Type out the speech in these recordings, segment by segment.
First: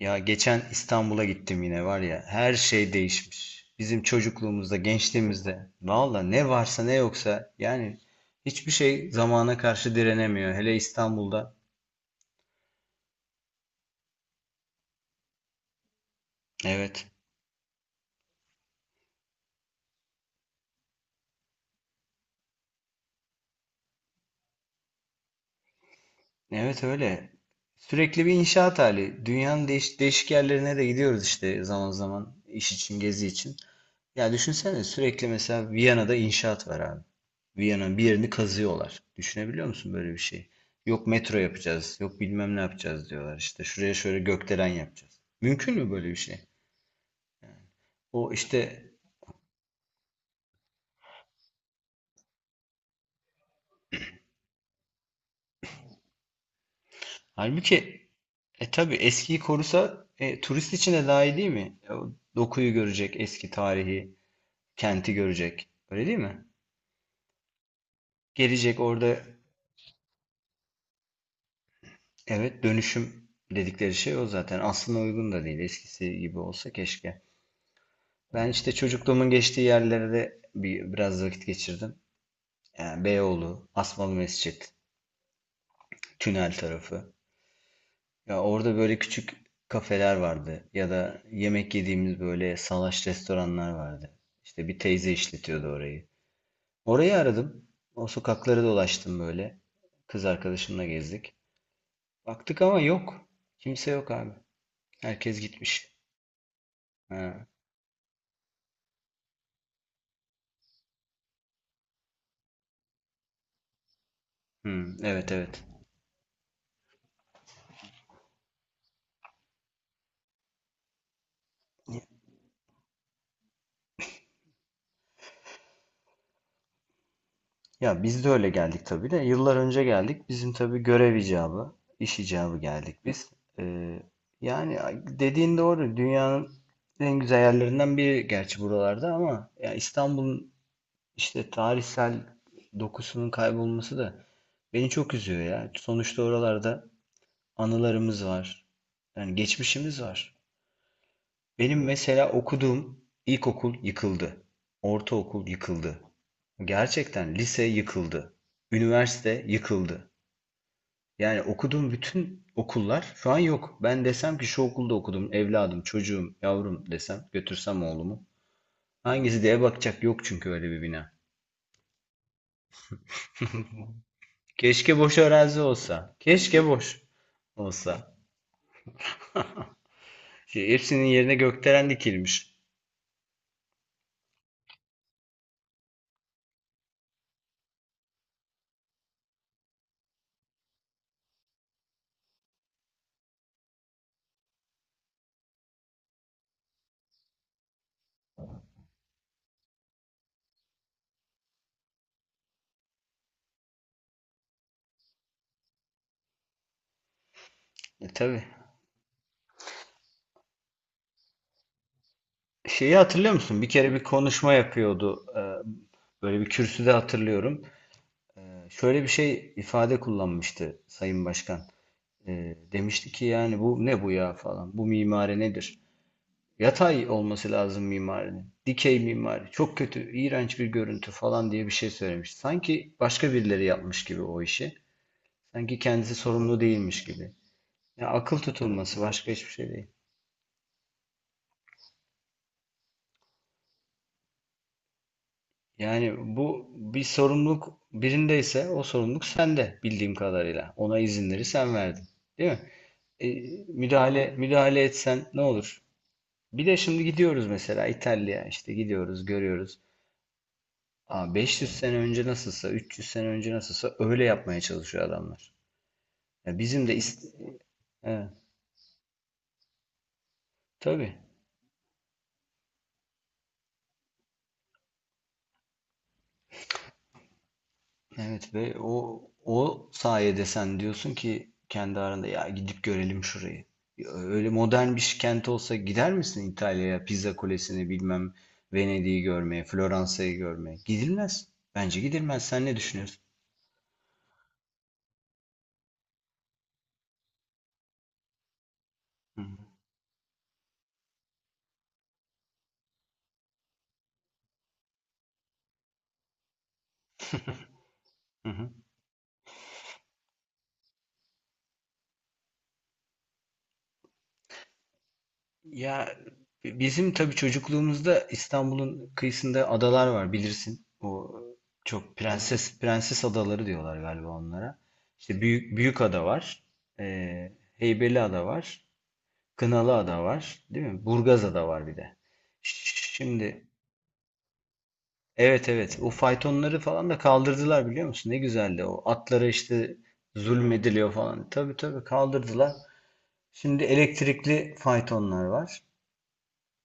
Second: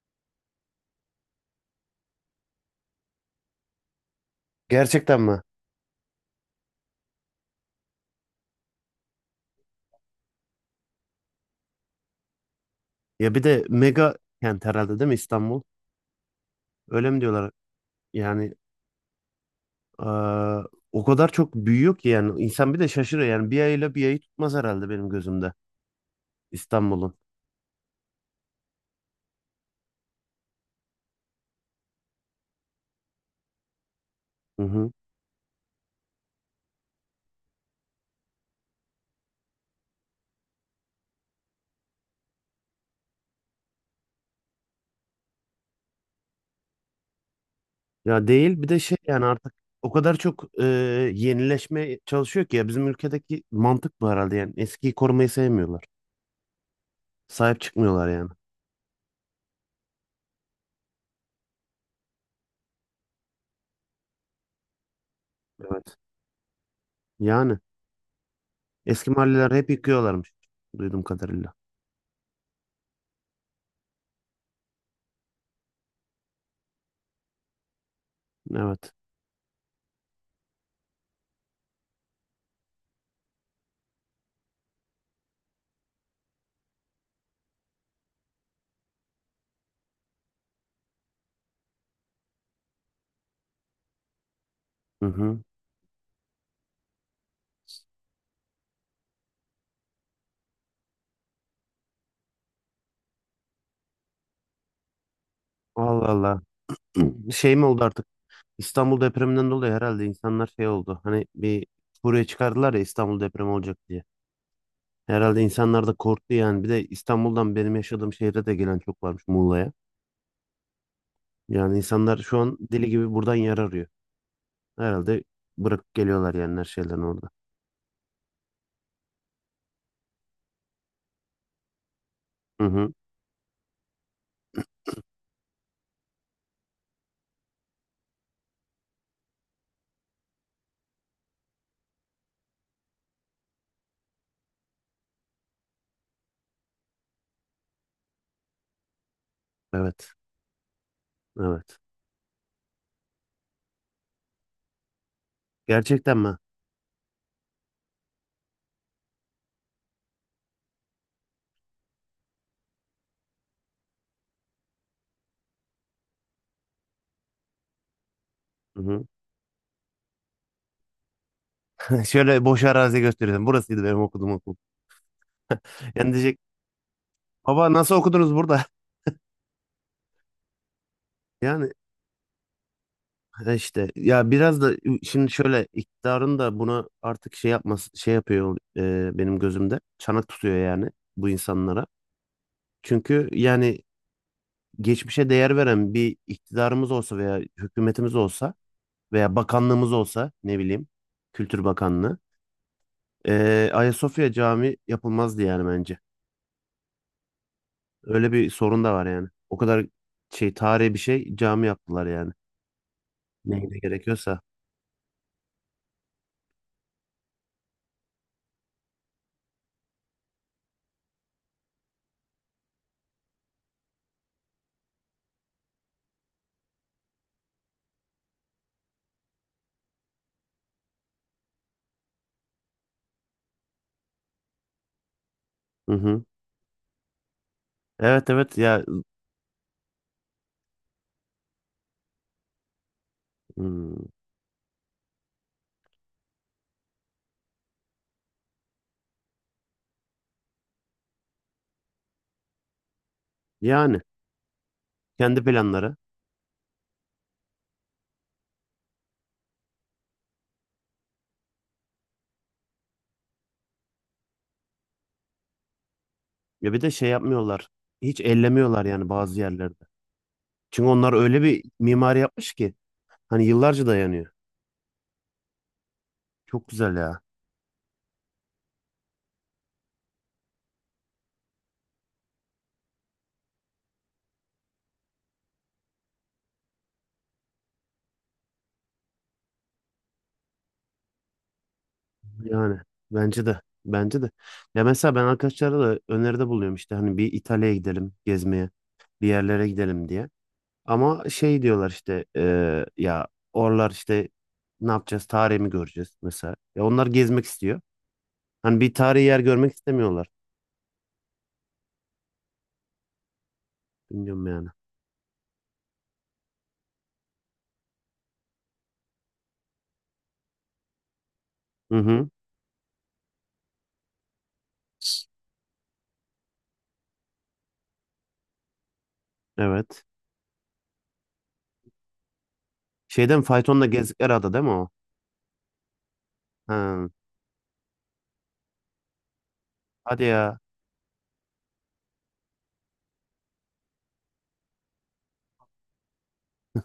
Ya geçen İstanbul'a gittim yine var ya, her şey değişmiş. Bizim çocukluğumuzda, Gerçekten mi? gençliğimizde valla ne varsa ne yoksa, yani hiçbir şey zamana karşı direnemiyor. Hele İstanbul'da. Ya bir de mega kent herhalde değil mi İstanbul? Evet. Öyle mi diyorlar? Yani eee, o kadar çok büyüyor ki yani insan bir de şaşırıyor. Yani bir ayıyla bir ayı tutmaz herhalde benim gözümde Evet, İstanbul'un. öyle. Sürekli bir inşaat hali. Dünyanın değişik yerlerine de gidiyoruz işte, zaman zaman iş için, gezi için. Ya Hı düşünsene, hı. sürekli mesela Viyana'da inşaat var abi. Viyana'nın bir yerini kazıyorlar. Düşünebiliyor musun böyle bir şey? Yok metro yapacağız, yok bilmem ne yapacağız diyorlar. İşte şuraya şöyle gökdelen yapacağız. Mümkün mü böyle bir şey? Ya O değil bir de işte, şey yani artık o kadar çok yenileşmeye çalışıyor ki ya bizim ülkedeki mantık bu herhalde yani eskiyi korumayı sevmiyorlar. Sahip halbuki çıkmıyorlar yani. Tabii eskiyi korusa, turist için de daha iyi değil mi? O dokuyu görecek, eski tarihi, kenti görecek. Evet. Öyle değil mi? Yani Gelecek eski orada, mahalleler hep yıkıyorlarmış duyduğum kadarıyla. evet, dönüşüm dedikleri şey o zaten. Aslına uygun da değil. Eskisi gibi olsa keşke. Ben işte Evet. çocukluğumun geçtiği yerlerde bir, biraz vakit geçirdim. Yani Beyoğlu, Asmalı Mescit, Tünel tarafı. Ya orada böyle küçük kafeler vardı ya da yemek yediğimiz böyle salaş restoranlar vardı. İşte bir Hı teyze hı. işletiyordu orayı. Orayı aradım. O sokakları dolaştım böyle. Kız arkadaşımla gezdik. Baktık ama yok. Kimse yok abi. Herkes gitmiş. Allah Allah. Ha. Şey mi oldu artık? İstanbul depreminden dolayı herhalde insanlar şey oldu. Hani bir buraya çıkardılar ya İstanbul depremi olacak diye. Evet, Herhalde evet. insanlar da korktu yani. Bir de İstanbul'dan benim yaşadığım şehre de gelen çok varmış Muğla'ya. Yani insanlar şu an deli gibi buradan yer arıyor. Herhalde bırakıp geliyorlar yani her şeyden orada. Ya biz de öyle geldik tabii de. Yıllar önce geldik. Bizim tabii görev icabı, iş icabı Hı hı. geldik biz. Ee, yani dediğin doğru. Dünyanın en güzel yerlerinden biri gerçi buralarda, ama ya İstanbul'un işte tarihsel dokusunun kaybolması da beni çok üzüyor ya. Sonuçta oralarda anılarımız var. Yani geçmişimiz Evet. var. Benim, Evet. evet, mesela okuduğum ilkokul yıkıldı. Ortaokul yıkıldı. Gerçekten mi? Gerçekten, lise yıkıldı. Üniversite yıkıldı. Yani okuduğum bütün okullar şu an yok. Ben desem ki şu okulda okudum, evladım, çocuğum, yavrum desem, götürsem oğlumu. Hı hı. Hangisi diye bakacak yok, çünkü öyle bir bina. Şöyle boş arazi gösteriyorum. Burasıydı benim okuduğum okul. Keşke boş arazi Yani olsa. diyecek, Keşke boş baba nasıl olsa. okudunuz burada? Şey, hepsinin yerine Yani. gökdelen dikilmiş. Ha, işte ya biraz da şimdi şöyle iktidarın da bunu artık şey yapması şey yapıyor, benim gözümde çanak tutuyor yani bu insanlara. Çünkü yani geçmişe değer veren bir iktidarımız olsa veya hükümetimiz olsa veya bakanlığımız olsa ne bileyim Kültür Bakanlığı, Ayasofya Camii yapılmazdı yani bence. E, Öyle tabii. bir sorun da var yani. O kadar şey tarihi bir şey cami yaptılar yani. Şeyi hatırlıyor musun? Bir Neyine kere bir gerekiyorsa. konuşma yapıyordu. Böyle bir kürsüde hatırlıyorum. E, şöyle bir şey ifade kullanmıştı Sayın Başkan. Demişti ki yani bu ne bu ya falan. Bu mimari nedir? Yatay olması lazım mimarinin. Dikey mimari. Çok kötü, iğrenç bir görüntü falan diye bir şey söylemiş. Sanki başka birileri yapmış gibi o işi. Sanki Hı kendisi hı. sorumlu değilmiş gibi. Ya Evet, akıl evet ya, tutulması, başka hiçbir şey değil. hmm, Yani bu bir sorumluluk birindeyse, o sorumluluk sende bildiğim kadarıyla. Ona izinleri sen verdin. Değil mi? E, yani. müdahale etsen ne Kendi olur? planları. Bir de şimdi gidiyoruz mesela İtalya'ya, işte gidiyoruz görüyoruz. Ama 500 sene önce nasılsa, 300 sene önce nasılsa öyle yapmaya çalışıyor adamlar. Ya Ya bir bizim de de şey ist, yapmıyorlar. Hiç evet, ellemiyorlar yani bazı yerlerde. Çünkü onlar tabii. öyle bir mimari yapmış ki hani yıllarca dayanıyor. Çok güzel ya. Evet, ve o sayede sen diyorsun ki kendi aranda ya gidip görelim şurayı. Ya öyle modern bir kent olsa gider misin İtalya'ya, Pizza Kulesi'ni, bilmem, Venedik'i görmeye, Floransa'yı görmeye? Gidilmez. Bence gidilmez. Sen ne Yani düşünüyorsun? bence de. Bence de. Ya mesela ben arkadaşlara da öneride buluyorum işte hani bir İtalya'ya gidelim gezmeye, bir Hı hı. yerlere gidelim diye. Ama şey diyorlar işte ya oralar işte ne yapacağız? Tarihi mi göreceğiz mesela? Ya onlar gezmek istiyor. Hı hı. Hani bir tarihi yer görmek istemiyorlar. Bilmiyorum yani. Ya bizim tabii çocukluğumuzda İstanbul'un kıyısında adalar var, bilirsin. O Hı çok, evet, hı. prenses adaları diyorlar galiba onlara. İşte büyük büyük ada var. Ee, Heybeliada var. Evet. Kınalıada var, değil mi? Burgazada var bir de. Şeyden Şimdi, faytonla gezdikleri ada değil mi o? evet, evet, o faytonları Ha. falan da kaldırdılar, biliyor musun? Ne güzeldi o. Atlara işte Hadi ya. zulmediliyor falan. Tabii, tabii, kaldırdılar. Şimdi elektrikli faytonlar var.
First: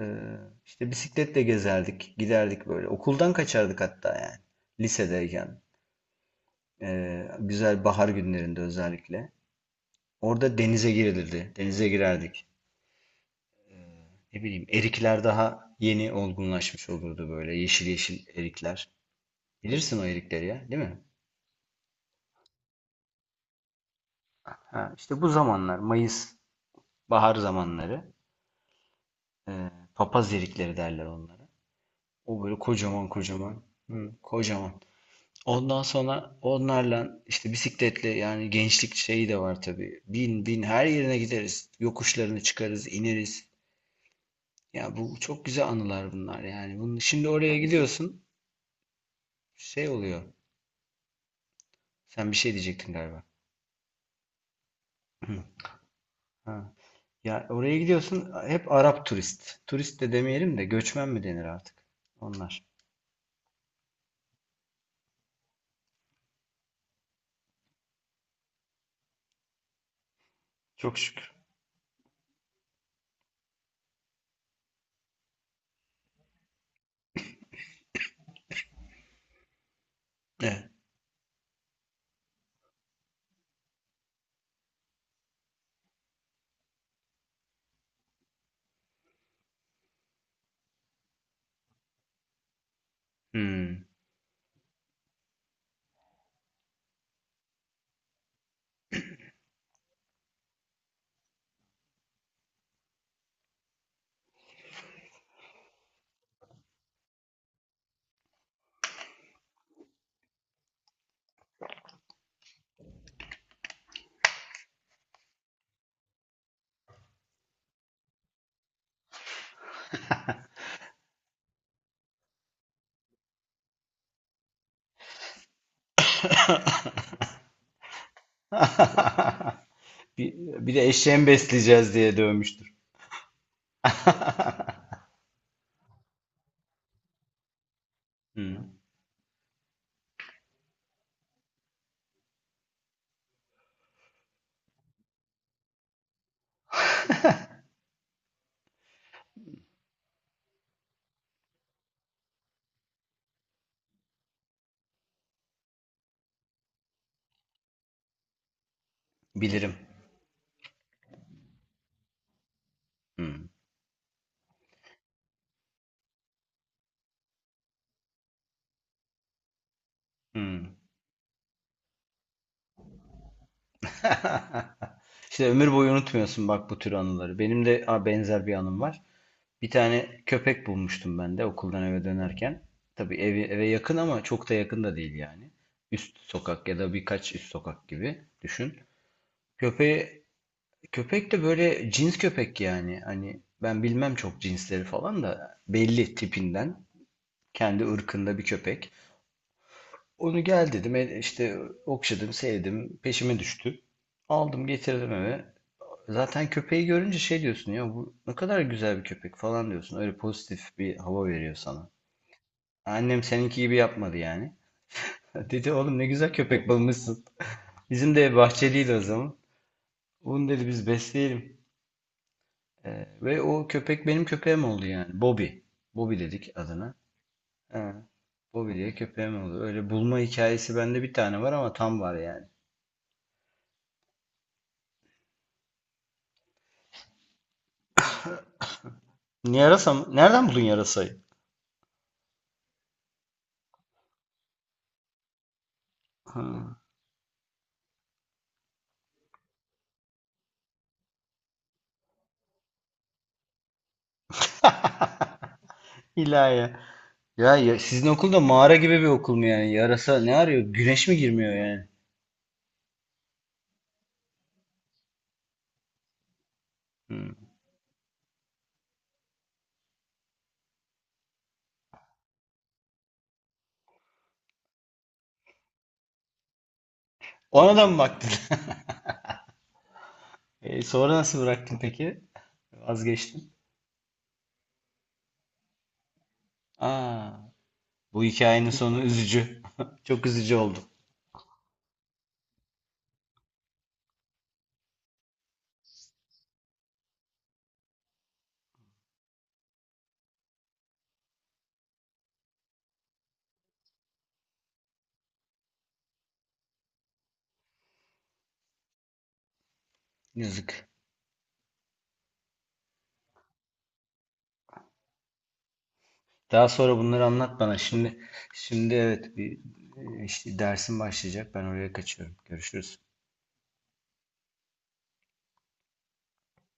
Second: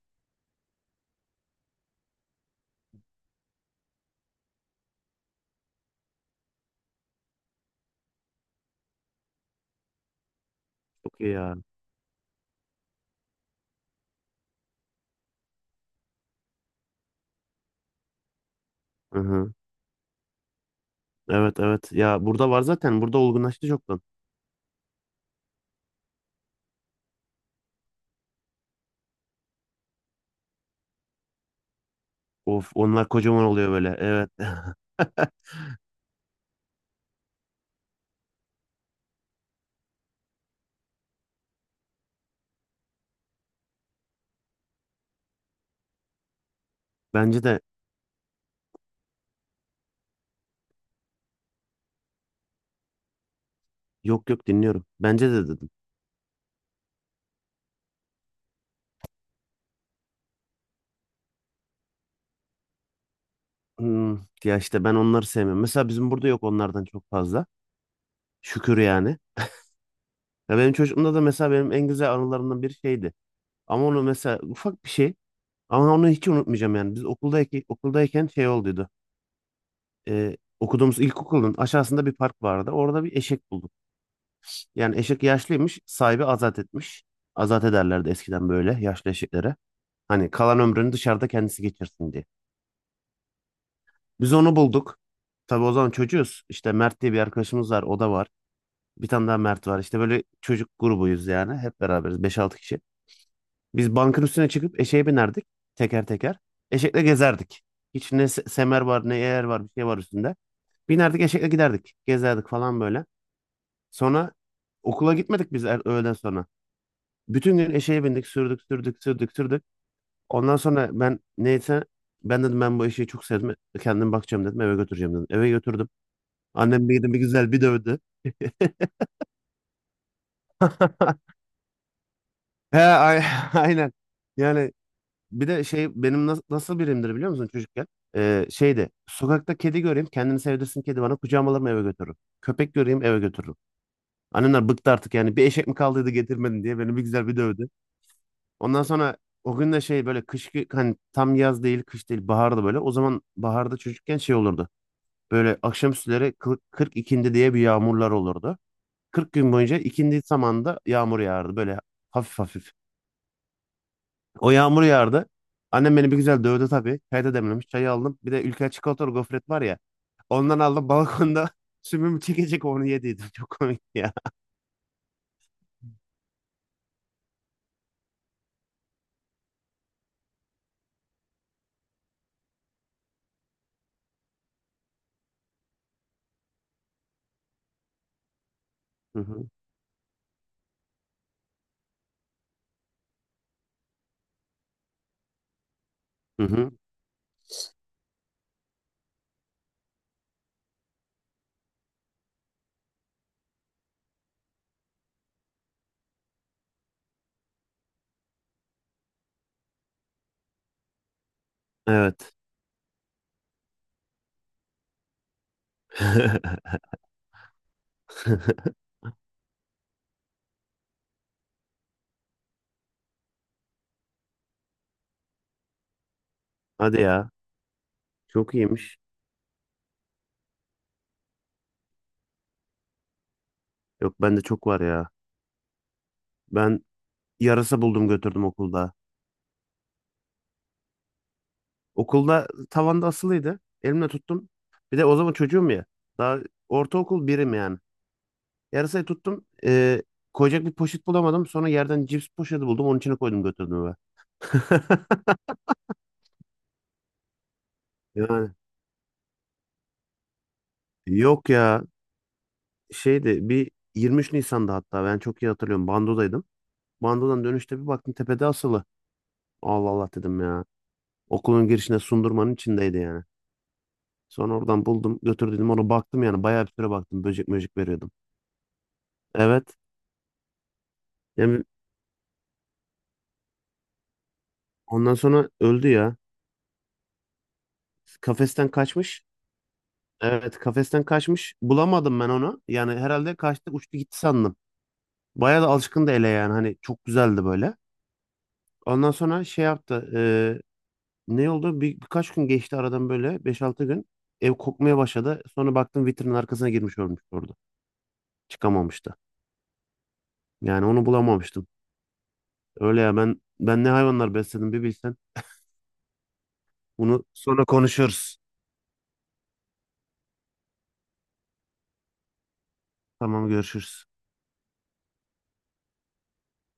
Ee, işte bisikletle gezerdik, giderdik böyle. Okuldan kaçardık hatta yani. Lisedeyken. Güzel bahar günlerinde özellikle. Orada denize Çok iyi girilirdi. ya. Denize girerdik. Ne bileyim, erikler daha yeni olgunlaşmış olurdu böyle. Yeşil yeşil erikler. Hı hı. Bilirsin o erikleri ya, değil mi? Evet, evet. Ya burada var zaten. Burada olgunlaştı çoktan. Ha, işte bu zamanlar Mayıs, bahar zamanları. Ee, papaz erikleri derler onlara. O böyle Of, onlar kocaman kocaman kocaman. oluyor böyle. Hı, Evet. kocaman. Ondan sonra onlarla işte bisikletle, yani gençlik şeyi de var tabii. Bin her yerine gideriz. Yokuşlarını çıkarız, ineriz. Ya bu çok güzel anılar bunlar yani. Bunu, şimdi Bence oraya de. gidiyorsun, şey oluyor. Sen bir şey diyecektin galiba. Yok, yok, dinliyorum. Bence Hı, de dedim. ha. Ya oraya gidiyorsun, hep Arap turist. Turist de demeyelim de göçmen mi denir artık? Onlar. Hmm, Ya işte ben onları sevmiyorum. Mesela bizim burada yok onlardan çok fazla. Şükür yani. Ya benim Çok çocukluğumda da şükür. mesela benim en güzel anılarımdan bir şeydi. Ama onu mesela ufak bir şey. Ama onu hiç unutmayacağım yani. Biz okuldayken şey olduydu. Evet. Okuduğumuz ilkokulun aşağısında bir park vardı. Orada bir eşek bulduk. Yani eşek yaşlıymış, sahibi azat etmiş. Azat ederlerdi eskiden böyle yaşlı eşeklere. Hani kalan ömrünü dışarıda kendisi geçirsin diye. Hmm. Biz onu bulduk. Tabii o zaman çocuğuz. İşte Mert diye bir arkadaşımız var, o da var. Bir tane daha Mert var. İşte böyle çocuk grubuyuz yani. Hep beraberiz, beş altı kişi. Biz bankın üstüne çıkıp eşeğe binerdik teker teker. Eşekle gezerdik. Hiç ne semer var, ne eğer var, bir şey var üstünde. Binerdik, eşekle giderdik. Gezerdik falan böyle. Sonra okula gitmedik biz öğleden sonra. Bütün gün eşeğe bindik, sürdük, sürdük, sürdük, sürdük. Ondan sonra ben, neyse, ben dedim, ben bu eşeği çok sevdim. Kendim bakacağım dedim, eve götüreceğim dedim. Eve götürdüm. Annem bir gidin bir güzel bir dövdü. Bir, bir de eşeğimi besleyeceğiz diye dövmüştür. He. Aynen. Yani bir de şey benim nasıl birimdir biliyor musun çocukken? Hmm. Şeydi, sokakta kedi göreyim kendini sevdirsin kedi bana, kucağıma alırım eve götürürüm. Köpek göreyim eve götürürüm. Annemler bıktı artık yani, bir eşek mi kaldıydı getirmedin diye beni bir güzel bir dövdü. Ondan sonra o gün de şey böyle hani tam yaz değil kış değil baharda böyle. O zaman baharda çocukken şey olurdu. Böyle akşamüstleri 40 ikindi diye bir yağmurlar olurdu. 40 gün Bilirim. boyunca ikindi zamanında yağmur yağardı böyle hafif hafif. Hmm. O yağmur yağardı. Annem beni bir güzel dövdü tabii. Çay da demlemiş. Çayı aldım. Bir de Ülker çikolatalı gofret var ya. Ondan Hmm. aldım balkonda sümüm çekecek onu yediydim. Çok komik ya. İşte ömür boyu unutmuyorsun bak bu tür anıları. Benim de a, benzer bir anım var. Bir tane köpek bulmuştum ben de okuldan eve dönerken. Tabii evi, eve yakın ama çok da yakın da değil yani. Üst sokak ya da birkaç üst sokak gibi düşün. Hı hı. Köpeği, köpek de böyle cins köpek yani. Hani ben bilmem, çok cinsleri falan da belli Hı hı. tipinden. Kendi ırkında bir köpek. Onu gel dedim, işte okşadım, sevdim, peşime düştü. Aldım, getirdim eve. Zaten köpeği görünce şey diyorsun ya, bu ne kadar güzel bir köpek falan diyorsun. Öyle pozitif bir hava veriyor sana. Evet. Annem seninki gibi yapmadı yani. Dedi oğlum ne güzel köpek bulmuşsun. Bizim de bahçeliydi o zaman. Bunu dedi biz besleyelim. Ve o köpek benim köpeğim oldu yani. Bobby. Bobby dedik adına. Hadi ya. He, Çok Bobby diye iyiymiş. köpeğim oldu. Öyle bulma hikayesi bende bir tane var ama tam var yani. Yok, bende çok var ya. Ben yarasa buldum götürdüm okulda. Yarasa mı? Nereden buldun yarasayı? Okulda tavanda asılıydı. Elimle tuttum. Bir de o zaman çocuğum ya. Daha Ha. ortaokul birim yani. Yarasayı tuttum. Koyacak bir poşet bulamadım. Sonra yerden cips poşeti buldum. Onun içine koydum götürdüm eve. İlahi. Ya, ya sizin okul da Yani mağara gibi bir okul mu yani? Yarasa ne arıyor? Güneş mi Yok girmiyor ya, yani? şeydi bir 23 Nisan'da, hatta ben çok iyi hatırlıyorum, Bando'daydım. Hmm. Bando'dan dönüşte bir baktım tepede asılı. Allah Allah dedim ya. Okulun girişine sundurmanın içindeydi yani. Sonra oradan buldum götürdüm onu, baktım yani bayağı bir süre baktım, böcek Ona möcek da mı veriyordum. baktın? Evet. E, sonra nasıl Yani bıraktın peki? Vazgeçtin. ondan sonra öldü ya. Aa, bu Kafesten hikayenin sonu kaçmış. üzücü. Çok üzücü Evet, oldu. kafesten kaçmış. Bulamadım ben onu. Yani herhalde kaçtı uçtu gitti sandım. Bayağı da alışkındı ele yani, hani çok güzeldi böyle. Ondan sonra şey yaptı. Ne oldu? Birkaç gün geçti aradan böyle beş altı gün. Ev kokmaya başladı. Sonra baktım vitrinin arkasına girmiş ölmüş orada. Çıkamamıştı. Yazık. Yani onu bulamamıştım. Öyle ya ben ne hayvanlar besledim bir bilsen. Daha sonra bunları Bunu anlat sonra bana. Şimdi, konuşuruz. şimdi evet bir, işte dersim başlayacak. Ben oraya kaçıyorum. Görüşürüz. Tamam, görüşürüz.